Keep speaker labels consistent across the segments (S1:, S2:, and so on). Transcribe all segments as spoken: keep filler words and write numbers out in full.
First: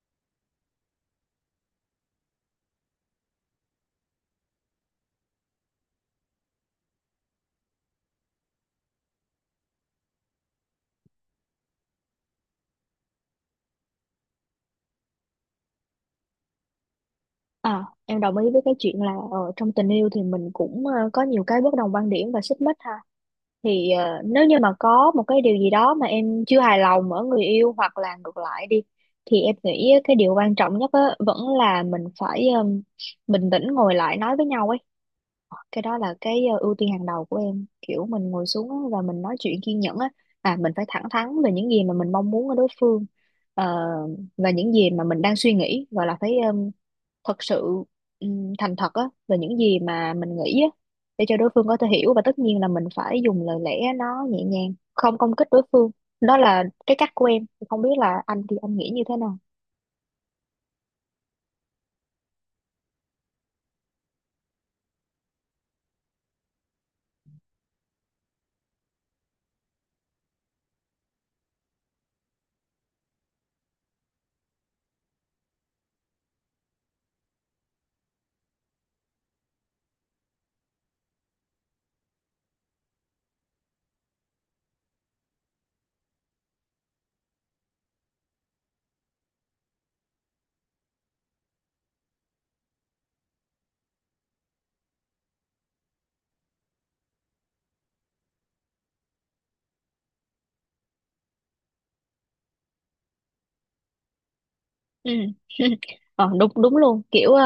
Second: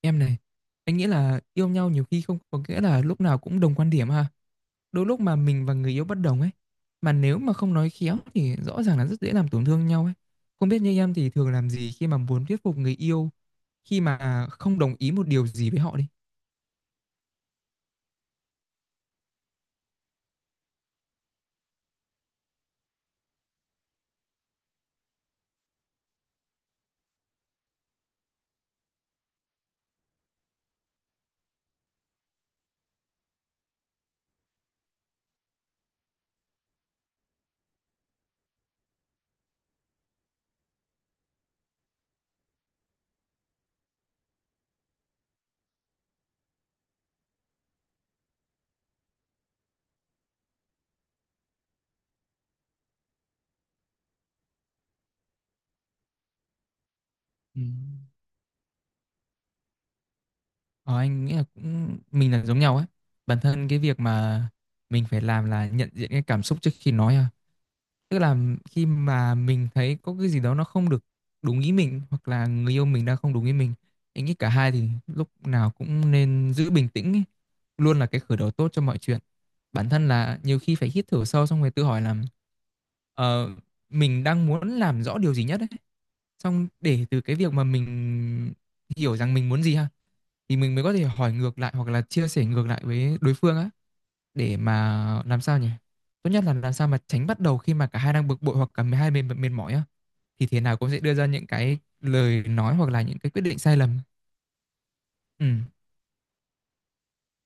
S1: Em này, anh nghĩ là yêu nhau nhiều khi không có nghĩa là lúc nào cũng đồng quan điểm ha. Đôi lúc mà mình và người yêu bất đồng ấy, mà nếu mà không nói khéo thì rõ ràng là rất dễ làm tổn thương nhau ấy. Không biết như em thì thường làm gì khi mà muốn thuyết phục người yêu khi mà không đồng ý một điều gì với họ đi.
S2: À, em đồng ý với cái chuyện là ờ, trong tình yêu thì mình cũng ờ, có nhiều cái bất đồng quan điểm và xích mích ha. Thì ờ, nếu như mà có một cái điều gì đó mà em chưa hài lòng ở người yêu hoặc là ngược lại đi thì em nghĩ cái điều quan trọng nhất á, vẫn là mình phải ừm, bình tĩnh ngồi lại nói với nhau ấy. Ờ, cái đó là cái ờ, ưu tiên hàng đầu của em. Kiểu mình ngồi xuống á và mình nói chuyện kiên nhẫn á. À, mình phải thẳng thắn về những gì mà mình mong muốn ở đối phương. Ờ, và những gì mà mình đang suy nghĩ gọi là phải ờ, thật sự ừm, thành thật á về những gì mà mình nghĩ á để cho đối phương có thể hiểu, và tất nhiên là mình phải dùng lời lẽ nó nhẹ nhàng không công kích đối phương. Đó là cái cách của em,
S1: Ừ.
S2: không biết là anh thì anh nghĩ như thế nào.
S1: Ờ, anh nghĩ là cũng mình là giống nhau ấy. Bản thân cái việc mà mình phải làm là nhận diện cái cảm xúc trước khi nói à. Tức là khi mà mình thấy có cái gì đó nó không được đúng ý mình hoặc là người yêu mình đang không đúng ý mình, anh nghĩ cả hai thì lúc nào cũng nên giữ bình tĩnh ý. Luôn là cái khởi đầu tốt cho mọi chuyện, bản thân là nhiều khi phải hít thở sâu xong rồi tự hỏi là ờ, mình đang muốn làm rõ điều gì nhất ấy, xong để từ cái việc mà mình hiểu rằng mình muốn gì ha, thì mình mới có thể hỏi ngược lại hoặc là chia sẻ ngược lại với đối phương á, để mà làm sao nhỉ? Tốt nhất là làm sao mà tránh bắt đầu khi mà cả hai đang bực bội hoặc cả hai bên mệt mỏi á, thì thế nào cũng sẽ đưa ra những cái lời nói hoặc là những cái quyết định sai lầm.
S2: Ừ.
S1: Ừ,
S2: ờ, Đúng, đúng luôn, kiểu ờ,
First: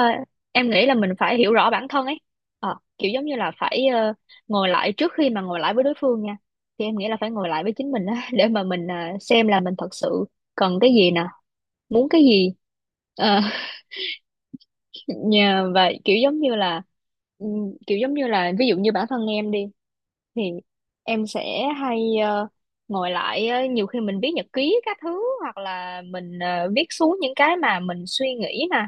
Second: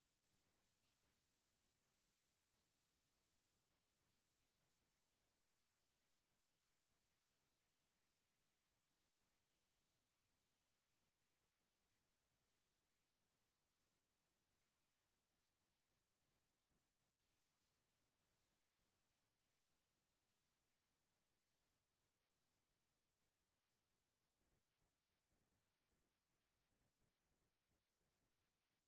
S2: em nghĩ là mình phải hiểu rõ bản thân ấy. Ờ, kiểu giống như là phải ờ, ngồi lại trước khi mà ngồi lại với đối phương nha, thì em nghĩ là phải ngồi lại với chính mình á để mà mình ờ, xem là mình thật sự cần cái gì nè, muốn cái gì. Ờ, nhà vậy kiểu giống như là ừm, kiểu giống như là ví dụ như bản thân em đi thì em sẽ hay ờ, ngồi lại. ờ, Nhiều khi mình viết nhật ký các thứ hoặc là mình ờ, viết xuống những cái mà mình suy nghĩ nè.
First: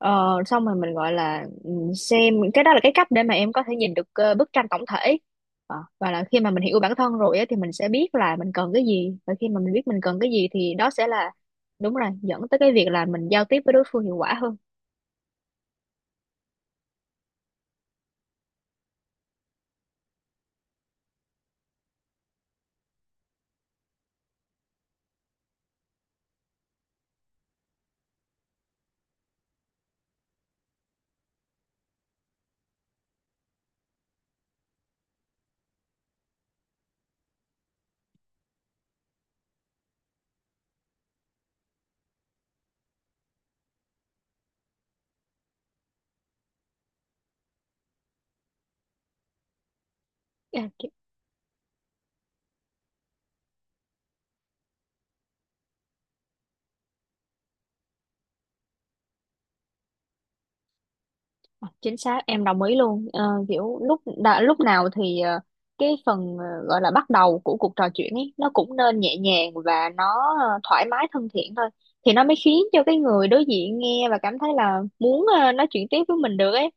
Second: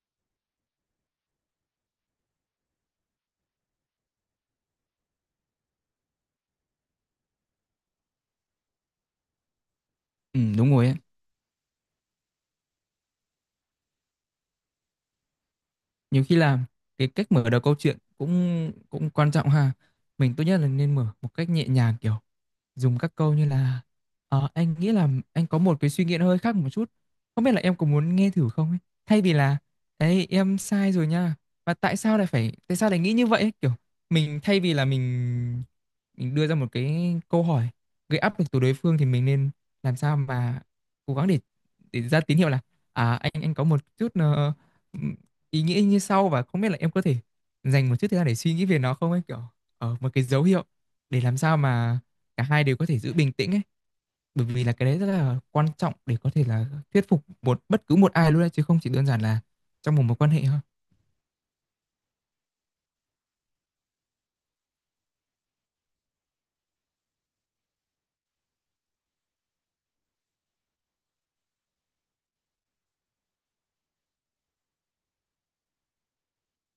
S2: Ờ, xong rồi mình gọi là ừm, xem cái đó là cái cách để mà em có thể nhìn được ờ, bức tranh tổng thể. Ờ, và là khi mà mình hiểu bản thân rồi á, thì mình sẽ biết là mình cần cái gì, và khi mà mình biết mình cần cái
S1: ừ
S2: gì
S1: đúng
S2: thì
S1: rồi
S2: đó
S1: ấy.
S2: sẽ là đúng rồi, dẫn tới cái việc là mình giao tiếp với đối phương hiệu quả hơn.
S1: Nhiều khi là cái cách mở đầu câu chuyện cũng cũng quan trọng ha. Mình tốt nhất là nên mở một cách nhẹ nhàng kiểu dùng các câu như là "Ờ, anh nghĩ là anh có một cái suy nghĩ nó hơi khác một chút, không biết là em có muốn nghe thử không ấy", thay vì là "ấy em sai rồi nha và tại sao lại phải tại sao lại nghĩ như vậy ấy?". Kiểu mình thay vì là mình mình đưa ra một cái câu hỏi gây áp lực từ đối phương thì mình nên làm sao mà cố gắng để để ra tín hiệu là à anh anh có một chút ờ, ừm, ý nghĩa như sau và không biết là em có thể dành một chút thời gian để suy nghĩ về nó không ấy, kiểu ở một cái dấu hiệu
S2: Yeah.
S1: để làm sao mà cả hai đều có thể giữ bình tĩnh ấy, bởi vì là cái đấy rất là quan trọng để có thể là thuyết phục một bất cứ một ai luôn đấy chứ không chỉ đơn giản là trong một mối quan hệ thôi.
S2: Chính xác, em đồng ý luôn. Ờ, kiểu lúc đã, lúc nào thì ờ, cái phần ờ, gọi là bắt đầu của cuộc trò chuyện ấy nó cũng nên nhẹ nhàng và nó ờ, thoải mái thân thiện thôi, thì nó mới khiến cho cái người đối diện nghe và cảm thấy là muốn ờ, nói chuyện tiếp với mình được ấy.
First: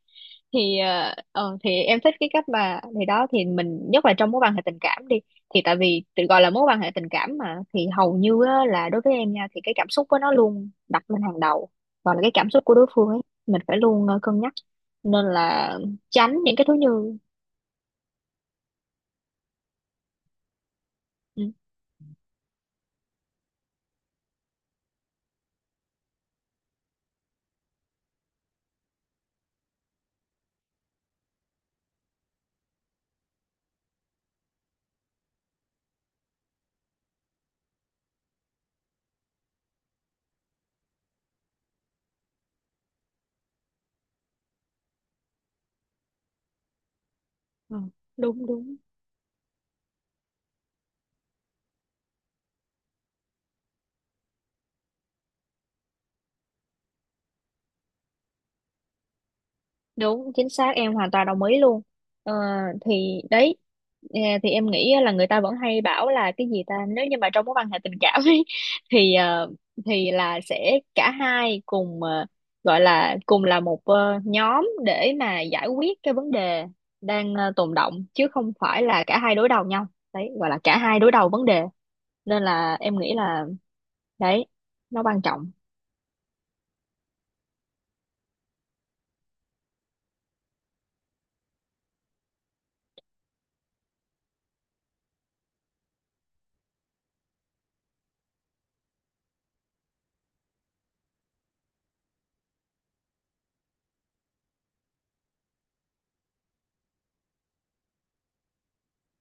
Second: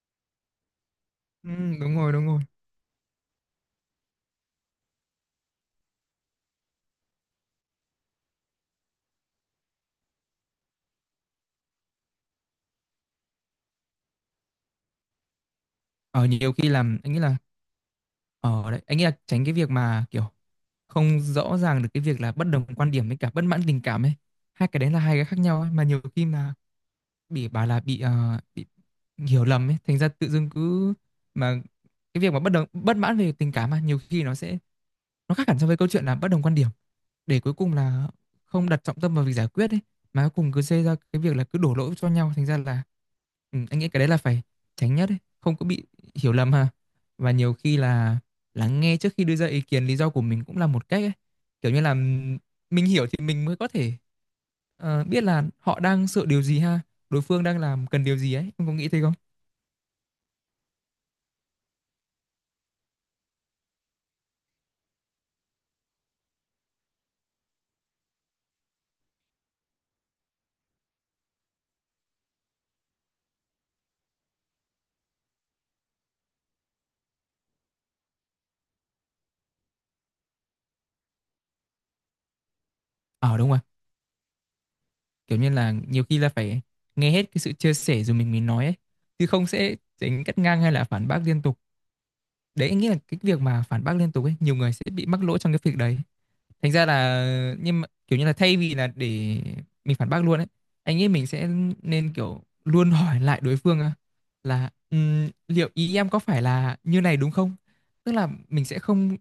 S2: Thì ờ,
S1: Ừ,
S2: ờ, thì
S1: đúng
S2: em
S1: rồi
S2: thích
S1: đúng
S2: cái
S1: rồi.
S2: cách mà thì đó thì mình nhất là trong mối quan hệ tình cảm đi, thì tại vì tự gọi là mối quan hệ tình cảm mà thì hầu như á, là đối với em nha thì cái cảm xúc của nó luôn đặt lên hàng đầu, và là cái cảm xúc của đối phương ấy mình phải luôn ờ, cân nhắc, nên là
S1: Ở
S2: tránh
S1: nhiều
S2: những cái
S1: khi
S2: thứ
S1: làm anh
S2: như
S1: nghĩ là ở đấy anh nghĩ là tránh cái việc mà kiểu không
S2: ừ,
S1: rõ ràng được cái việc là bất đồng quan điểm với cả bất mãn tình cảm ấy, hai cái đấy là hai cái khác nhau ấy. Mà nhiều khi mà bị bảo là bị, ờ, bị hiểu lầm ấy, thành ra tự dưng cứ mà cái việc mà bất đồng bất mãn về tình cảm mà nhiều khi nó sẽ nó khác hẳn so với câu chuyện là bất đồng quan điểm, để cuối cùng là không đặt trọng tâm vào việc giải quyết ấy, mà cuối cùng cứ xây ra cái việc là cứ đổ lỗi cho nhau, thành ra là ừ, anh nghĩ cái đấy là phải tránh nhất ấy, không có bị hiểu lầm ha. Và nhiều khi
S2: ừ,
S1: là
S2: đúng đúng.
S1: lắng nghe trước khi đưa ra ý kiến lý do của mình cũng là một cách ấy, kiểu như là ừm, mình hiểu thì mình mới có thể ờ, biết là họ đang sợ điều gì ha, đối phương đang làm cần điều gì ấy, em có nghĩ thế không?
S2: Đúng chính xác, em hoàn toàn đồng ý luôn. ờ, thì đấy, ờ, thì em nghĩ là người ta vẫn hay bảo là cái gì ta nếu như mà trong mối quan hệ tình cảm ấy, thì ờ, thì là sẽ cả hai cùng ờ, gọi là cùng là một ờ, nhóm để mà giải quyết cái vấn đề đang ờ, tồn động, chứ không phải là cả hai đối đầu nhau. Đấy, gọi là cả hai đối đầu vấn đề. Nên là em nghĩ
S1: Ờ
S2: là
S1: đúng rồi.
S2: đấy, nó quan
S1: Kiểu
S2: trọng.
S1: như là nhiều khi là phải nghe hết cái sự chia sẻ rồi mình mới nói ấy, chứ không sẽ tránh cắt ngang hay là phản bác liên tục. Đấy, anh nghĩ là cái việc mà phản bác liên tục ấy, nhiều người sẽ bị mắc lỗi trong cái việc đấy. Thành ra là nhưng mà kiểu như là thay vì là để mình phản bác luôn ấy, anh nghĩ mình sẽ nên kiểu luôn hỏi lại đối phương á, là "Ừm, liệu ý em có phải là như này đúng không?". Tức là mình sẽ không,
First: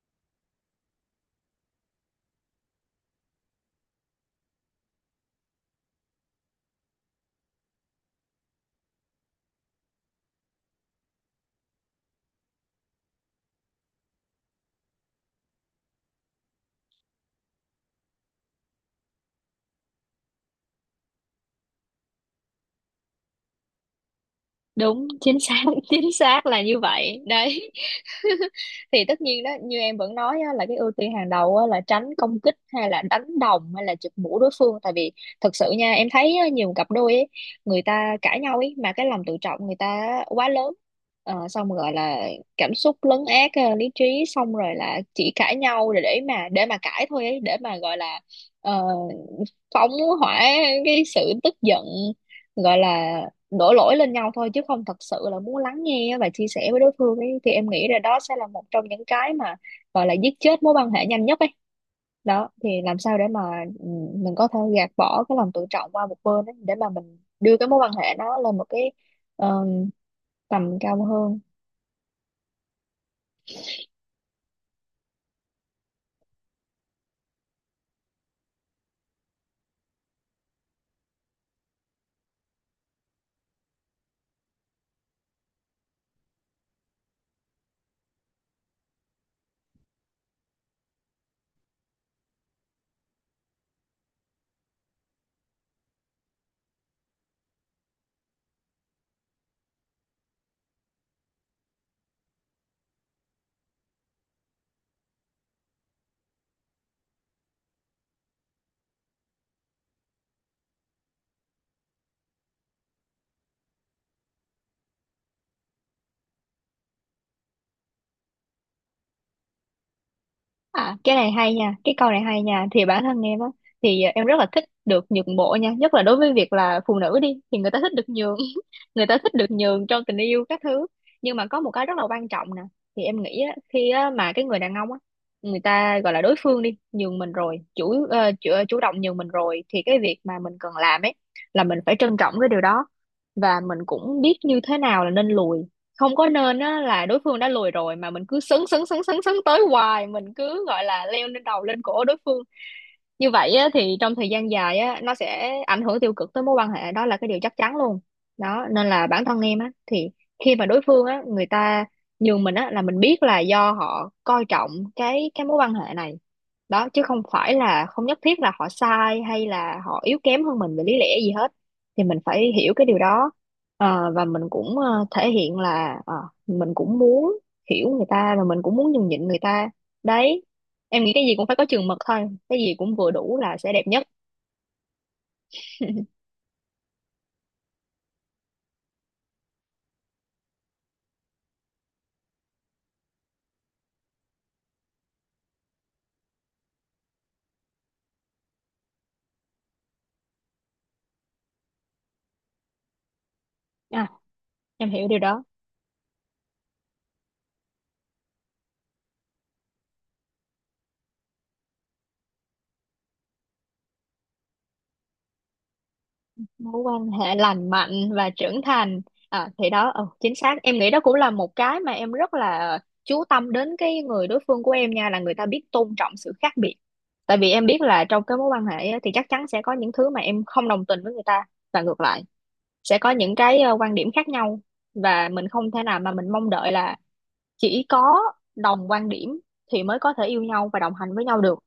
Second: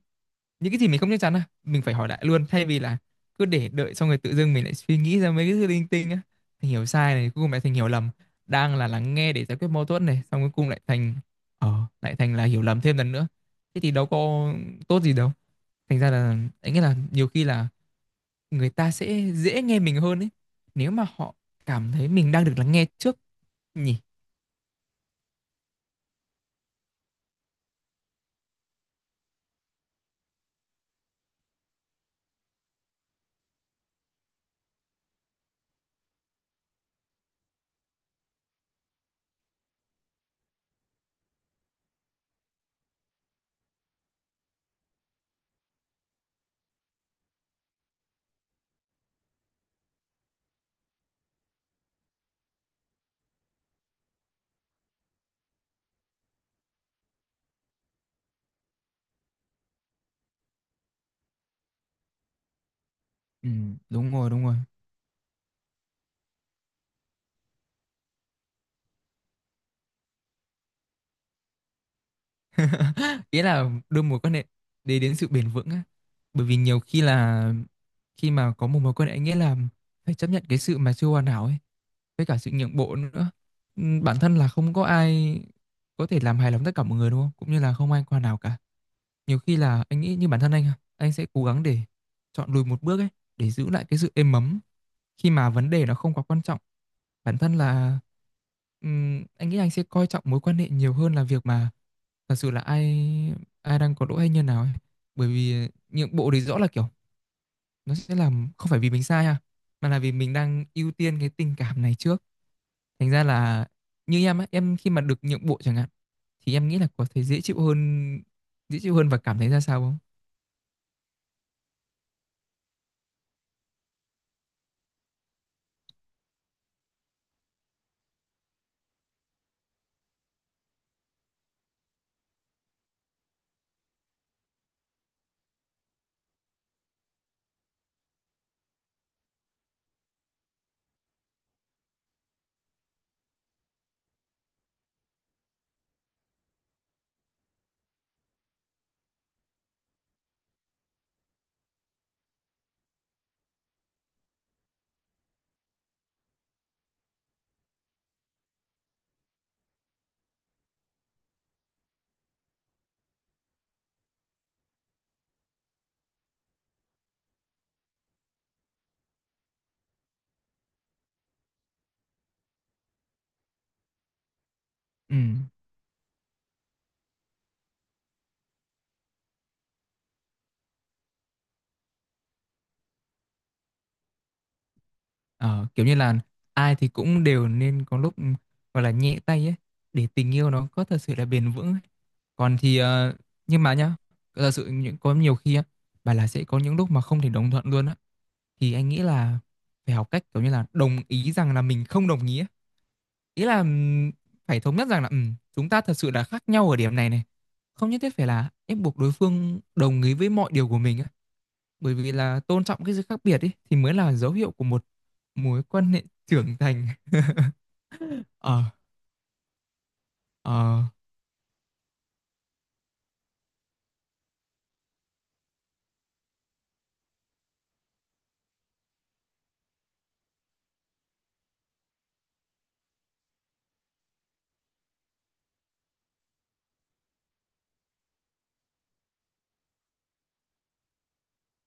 S1: những cái gì mình không chắc chắn à mình phải hỏi lại luôn, thay vì là cứ để đợi xong rồi tự dưng mình lại suy nghĩ ra mấy cái thứ linh tinh á, thành hiểu sai này cuối cùng lại thành hiểu lầm, đang là lắng nghe để giải quyết mâu thuẫn này xong cuối cùng lại thành ờ lại thành là hiểu lầm thêm lần nữa, thế thì đâu có tốt gì đâu. Thành ra là anh nghĩ là nhiều khi là người ta sẽ dễ nghe mình hơn ấy, nếu mà họ cảm thấy mình đang được lắng nghe trước nhỉ.
S2: Đúng, chính xác, chính xác là như vậy đấy. Thì tất nhiên đó như em vẫn nói á, là cái ưu tiên hàng đầu á, là tránh công kích hay là đánh đồng hay là chụp mũ đối phương, tại vì thật sự nha em thấy á, nhiều cặp đôi ấy, người ta cãi nhau ấy mà cái lòng tự trọng người ta quá lớn. Ờ, xong rồi gọi là cảm xúc lấn át ờ, lý trí, xong rồi là chỉ cãi nhau để, để mà để mà cãi thôi ấy, để mà gọi là ờ, phóng hỏa cái sự tức giận, gọi là đổ lỗi lên nhau thôi, chứ không thật sự là muốn lắng nghe và chia sẻ với đối phương ấy. Thì em nghĩ là đó sẽ là một trong những cái mà gọi là giết chết mối quan hệ nhanh nhất ấy. Đó thì làm sao để mà
S1: Ừ,
S2: ừ,
S1: đúng rồi,
S2: mình
S1: đúng
S2: có
S1: rồi.
S2: thể gạt bỏ cái lòng tự trọng qua một bên ấy, để mà mình đưa cái mối quan hệ nó lên một cái ờ, tầm cao hơn.
S1: Ý là đưa mối quan hệ để đến sự bền vững á, bởi vì nhiều khi là khi mà có một mối quan hệ nghĩa là phải chấp nhận cái sự mà chưa hoàn hảo ấy, với cả sự nhượng bộ nữa. Ừm, bản thân là không có ai có thể làm hài lòng tất cả mọi người đúng không, cũng như là không ai hoàn hảo cả. Nhiều khi là anh nghĩ như bản thân anh à, anh sẽ cố gắng để chọn lùi một bước ấy, để giữ lại cái sự êm ấm khi mà vấn đề nó không quá quan trọng. Bản thân là ừm, anh nghĩ anh sẽ coi trọng mối quan hệ nhiều hơn là việc mà thật sự là ai ai đang có lỗi hay như nào ấy, bởi vì nhượng bộ thì rõ là kiểu nó sẽ làm không phải vì mình sai ha, mà là vì mình đang ưu tiên cái tình cảm này trước. Thành ra là như em á, em khi mà được nhượng bộ chẳng hạn thì em nghĩ là có thể dễ chịu hơn, dễ chịu hơn và cảm thấy ra sao không?
S2: À, cái này hay nha, cái câu này hay nha. Thì bản thân em á, thì em rất là thích được nhượng bộ nha, nhất là đối với việc là phụ nữ đi, thì người ta thích được nhường, người ta thích được nhường trong tình yêu các thứ. Nhưng mà có một cái rất là quan trọng nè, thì em nghĩ á, khi á, mà cái người đàn ông á, người ta gọi là đối phương đi, nhường mình rồi, chủ, ờ, chủ ờ, chủ động nhường mình rồi, thì cái việc mà mình cần làm ấy là mình phải trân trọng cái điều đó, và mình cũng biết như thế nào là nên lùi. Không có nên á là đối phương đã lùi rồi mà mình cứ sấn sấn sấn sấn sấn tới hoài, mình cứ gọi là leo lên đầu lên cổ đối phương. Như vậy á, thì trong thời gian dài á, nó sẽ ảnh hưởng tiêu cực tới mối quan hệ, đó là cái điều chắc chắn luôn. Đó nên là bản thân em á, thì khi mà đối phương á người ta nhường mình á là mình biết là do họ coi trọng cái cái mối quan hệ này. Đó chứ không phải là không nhất thiết là họ sai hay là họ yếu kém hơn mình về lý lẽ gì hết, thì mình phải hiểu cái điều đó. Ờ, và mình cũng ờ,
S1: Ừ.
S2: thể hiện là ờ, mình cũng muốn hiểu người ta và mình cũng muốn nhường nhịn người ta. Đấy, em nghĩ cái gì cũng phải có chừng mực thôi, cái gì cũng vừa đủ là sẽ đẹp nhất.
S1: Ờ, kiểu như là ai thì cũng đều nên có lúc ừ, gọi là nhẹ tay ấy để tình yêu nó có thật sự là bền vững ấy. Còn thì ờ, nhưng mà nhá, thật sự những có nhiều khi á, bà là sẽ có những lúc mà không thể đồng thuận luôn á, thì anh nghĩ là phải học cách kiểu như là đồng ý rằng là mình không đồng ý ấy. Ý là
S2: À,
S1: ừm, phải thống nhất
S2: em
S1: rằng là
S2: hiểu điều
S1: ừm,
S2: đó.
S1: chúng ta thật sự là khác nhau ở điểm này này, không nhất thiết phải là ép buộc đối phương đồng ý với mọi điều của mình á, bởi vì là tôn trọng cái sự khác biệt ấy thì mới là dấu hiệu của một mối quan hệ trưởng
S2: Mối
S1: thành.
S2: quan hệ lành mạnh và trưởng
S1: Ờ
S2: thành. À, thì đó ừ, chính xác, em
S1: ờ
S2: nghĩ đó cũng là một cái mà em rất là chú tâm đến cái người đối phương của em nha, là người ta biết tôn trọng sự khác biệt. Tại vì em biết là trong cái mối quan hệ á, thì chắc chắn sẽ có những thứ mà em không đồng tình với người ta, và ngược lại sẽ có những cái ờ, quan điểm khác nhau. Và mình không thể nào mà mình mong đợi là chỉ có đồng quan điểm thì mới có thể yêu nhau và đồng hành với nhau được.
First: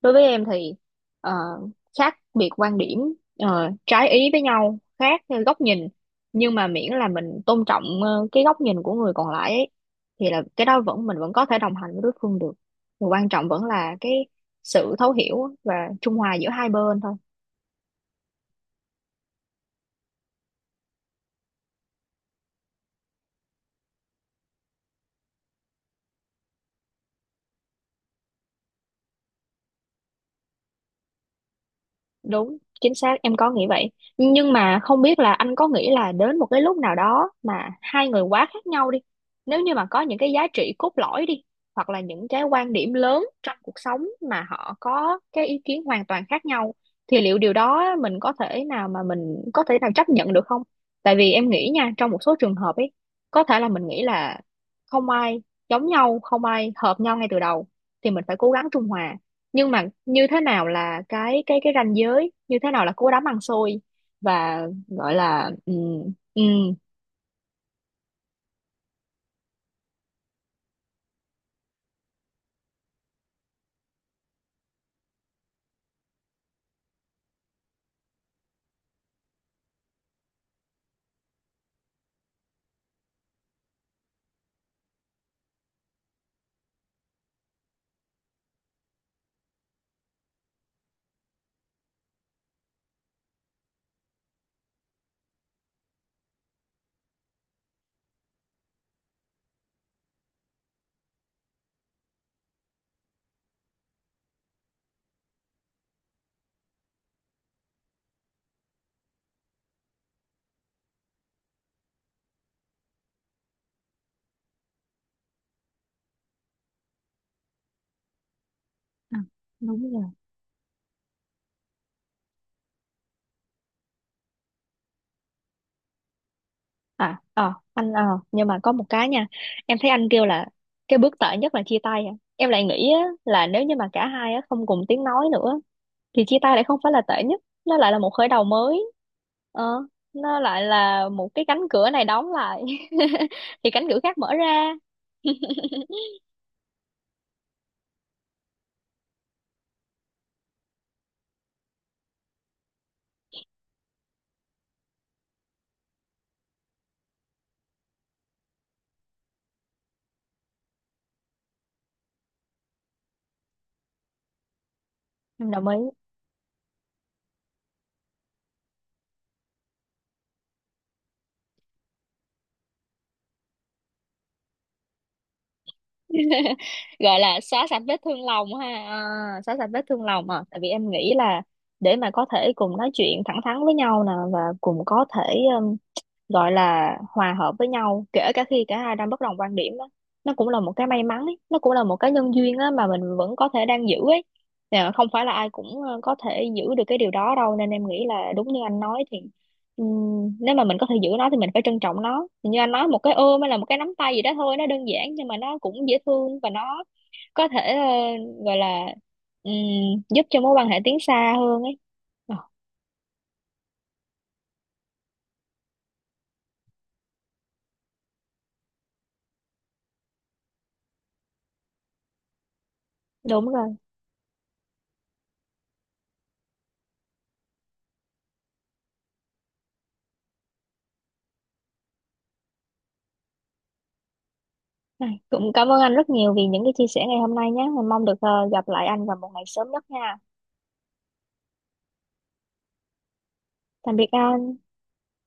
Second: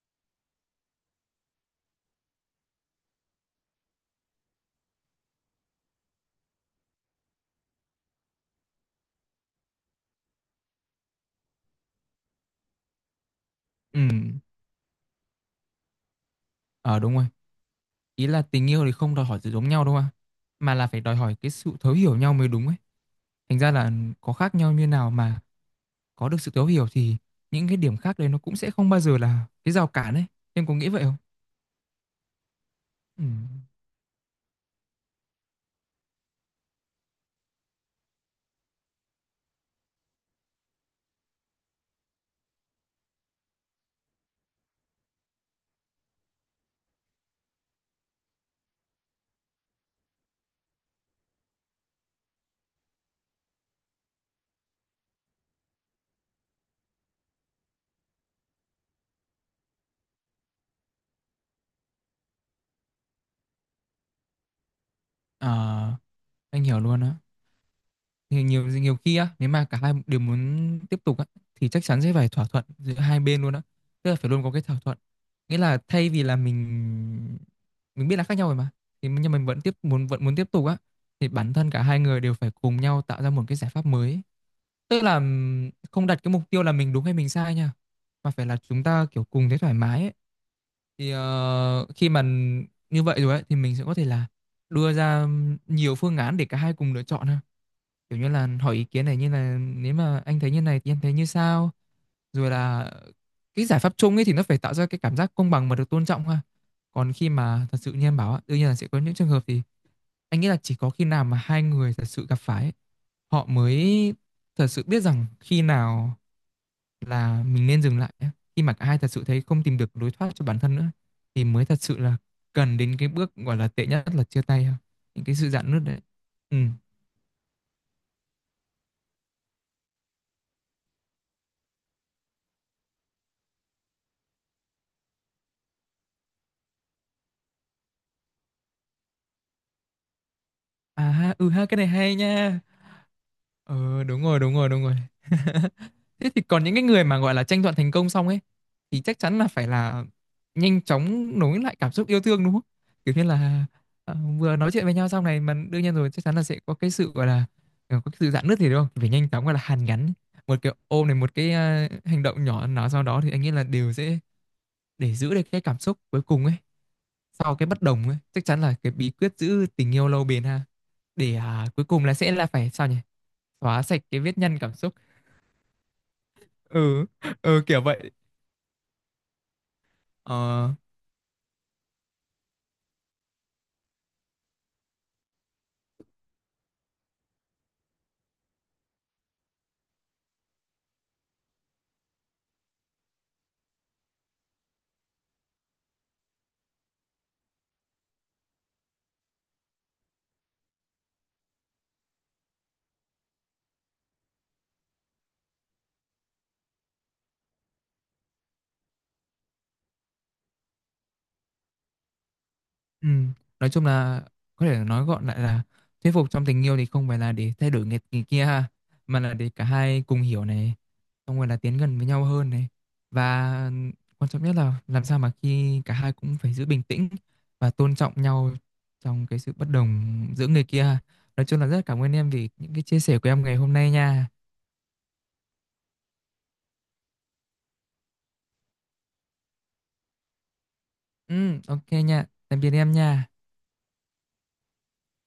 S2: Đối với em thì ờ, khác biệt quan điểm, ờ, trái ý với nhau, khác theo góc nhìn, nhưng mà miễn là mình tôn trọng ờ, cái góc nhìn của người còn lại ấy, thì là cái đó vẫn mình vẫn có thể đồng hành với đối phương được. Điều quan trọng vẫn là cái
S1: ừ
S2: sự thấu hiểu và trung hòa giữa hai
S1: ờ
S2: bên thôi.
S1: đúng rồi. Ý là tình yêu thì không đòi hỏi sự giống nhau đâu mà mà là phải đòi hỏi cái sự thấu hiểu nhau mới đúng ấy. Thành ra là có khác nhau như nào mà có được sự thấu hiểu thì những cái điểm khác đấy nó cũng sẽ không bao giờ là cái rào cản ấy, em có nghĩ vậy không?
S2: Đúng, chính xác,
S1: Ừ.
S2: em có nghĩ vậy. Nhưng mà không biết là anh có nghĩ là đến một cái lúc nào đó mà hai người quá khác nhau đi. Nếu như mà có những cái giá trị cốt lõi đi, hoặc là những cái quan điểm lớn trong cuộc sống mà họ có cái ý kiến hoàn toàn khác nhau, thì liệu điều đó mình có thể nào mà mình có thể nào chấp nhận được không? Tại vì em nghĩ nha, trong một số trường hợp ấy, có thể là mình nghĩ là không ai giống nhau, không ai hợp nhau ngay từ đầu, thì mình phải cố gắng trung hòa, nhưng mà như thế nào là cái cái cái ranh giới, như thế nào là cú đấm ăn xôi và gọi
S1: ờ
S2: là ừ, ừ.
S1: anh hiểu luôn á. Thì nhiều nhiều khi á nếu mà cả hai đều muốn tiếp tục á thì chắc chắn sẽ phải thỏa thuận giữa hai bên luôn á, tức là phải luôn có cái thỏa thuận, nghĩa là thay vì là mình mình biết là khác nhau rồi mà thì nhưng mình vẫn tiếp muốn vẫn muốn tiếp tục á thì bản thân cả hai người đều phải cùng nhau tạo ra một cái giải pháp mới ấy. Tức là ừm, không đặt cái mục tiêu là mình đúng hay mình sai nha, mà phải là chúng ta kiểu cùng thấy thoải mái ấy. Thì ờ, khi mà như vậy rồi ấy, thì mình sẽ có thể là đưa ra nhiều phương án để cả hai cùng lựa chọn ha, kiểu như là hỏi ý kiến này như là nếu mà anh thấy như này thì em thấy như sao, rồi là cái giải pháp chung ấy thì nó phải tạo ra cái cảm giác công bằng mà được tôn trọng ha. Còn khi mà thật sự như em bảo á, đương nhiên là sẽ có những trường hợp thì anh nghĩ là chỉ có khi nào mà hai người thật sự gặp phải ấy, họ mới thật sự biết rằng khi nào là mình nên dừng lại á, khi mà cả hai thật
S2: À,
S1: sự thấy không tìm
S2: đúng
S1: được
S2: rồi.
S1: lối thoát cho bản thân nữa thì mới thật sự là cần đến cái bước gọi là tệ nhất là chia tay ha, những cái sự rạn nứt đấy. Ừ
S2: À ờ anh ờ Nhưng mà có một cái nha, em thấy anh kêu là cái bước tệ nhất là chia tay à. Em lại nghĩ á, là nếu như mà cả hai á, không cùng tiếng nói nữa thì chia tay lại không phải là tệ nhất, nó lại là một khởi đầu mới. Ờ, nó lại
S1: à
S2: là một
S1: ha
S2: cái
S1: ừ
S2: cánh
S1: ha, cái này
S2: cửa này
S1: hay
S2: đóng
S1: nha.
S2: lại thì cánh cửa
S1: Ờ
S2: khác
S1: đúng
S2: mở
S1: rồi, đúng rồi,
S2: ra.
S1: đúng rồi. Thế thì còn những cái người mà gọi là tranh thuận thành công xong ấy thì chắc chắn là phải là nhanh chóng nối lại cảm xúc yêu thương đúng không? Kiểu như là ờ, vừa nói chuyện với nhau xong này mà đương nhiên rồi chắc chắn là sẽ có cái sự gọi là ờ, có cái sự rạn nứt thì đúng không? Phải nhanh chóng gọi là hàn gắn, một cái ôm này một cái ờ, hành động nhỏ nào sau đó thì anh nghĩ là đều sẽ để giữ được
S2: Em
S1: cái
S2: đồng ý.
S1: cảm xúc cuối cùng ấy sau cái bất đồng ấy, chắc chắn là cái bí quyết giữ tình yêu lâu bền ha, để à, cuối cùng là sẽ là phải sao nhỉ? Xóa sạch cái vết nhăn cảm xúc. Ừ
S2: Gọi là
S1: ừ
S2: xóa
S1: kiểu
S2: sạch vết
S1: vậy.
S2: thương lòng ha. À, xóa sạch vết thương lòng. À, tại vì
S1: Ờ
S2: em nghĩ là để mà có thể cùng nói chuyện thẳng thắn với nhau nè, và cùng có thể um, gọi là hòa hợp với nhau kể cả khi cả hai đang bất đồng quan điểm á, nó cũng là một cái may mắn ấy. Nó cũng là một cái nhân duyên á mà mình vẫn có thể đang giữ ấy. Nè, không phải là ai cũng ờ, có thể giữ được cái điều đó đâu, nên em nghĩ là đúng như anh nói thì ừm, nếu mà mình có thể giữ nó thì mình phải trân trọng nó. Thì như anh nói, một cái ôm hay là một cái nắm tay gì đó thôi, nó đơn giản nhưng mà nó cũng dễ thương và nó có thể ờ, gọi là ừm, giúp cho mối quan hệ tiến xa hơn ấy. Ờ,
S1: ừ. Nói chung là có thể nói gọn lại là thuyết phục trong tình yêu thì không phải là để thay đổi người, người kia ha, mà là để cả hai cùng hiểu này, xong rồi là tiến gần với nhau hơn này, và
S2: đúng rồi.
S1: quan trọng nhất là làm sao mà khi cả hai cũng phải giữ bình tĩnh và tôn trọng nhau trong cái sự bất đồng giữa người kia ha. Nói chung là rất cảm ơn em vì những cái chia sẻ của em ngày hôm nay nha.
S2: Này, cũng cảm ơn anh rất nhiều vì những cái chia sẻ ngày hôm nay nhé. Mình mong được ờ, gặp lại anh vào một ngày sớm nhất nha.
S1: Ừ ok nha, tạm biệt em nha.
S2: Tạm biệt anh.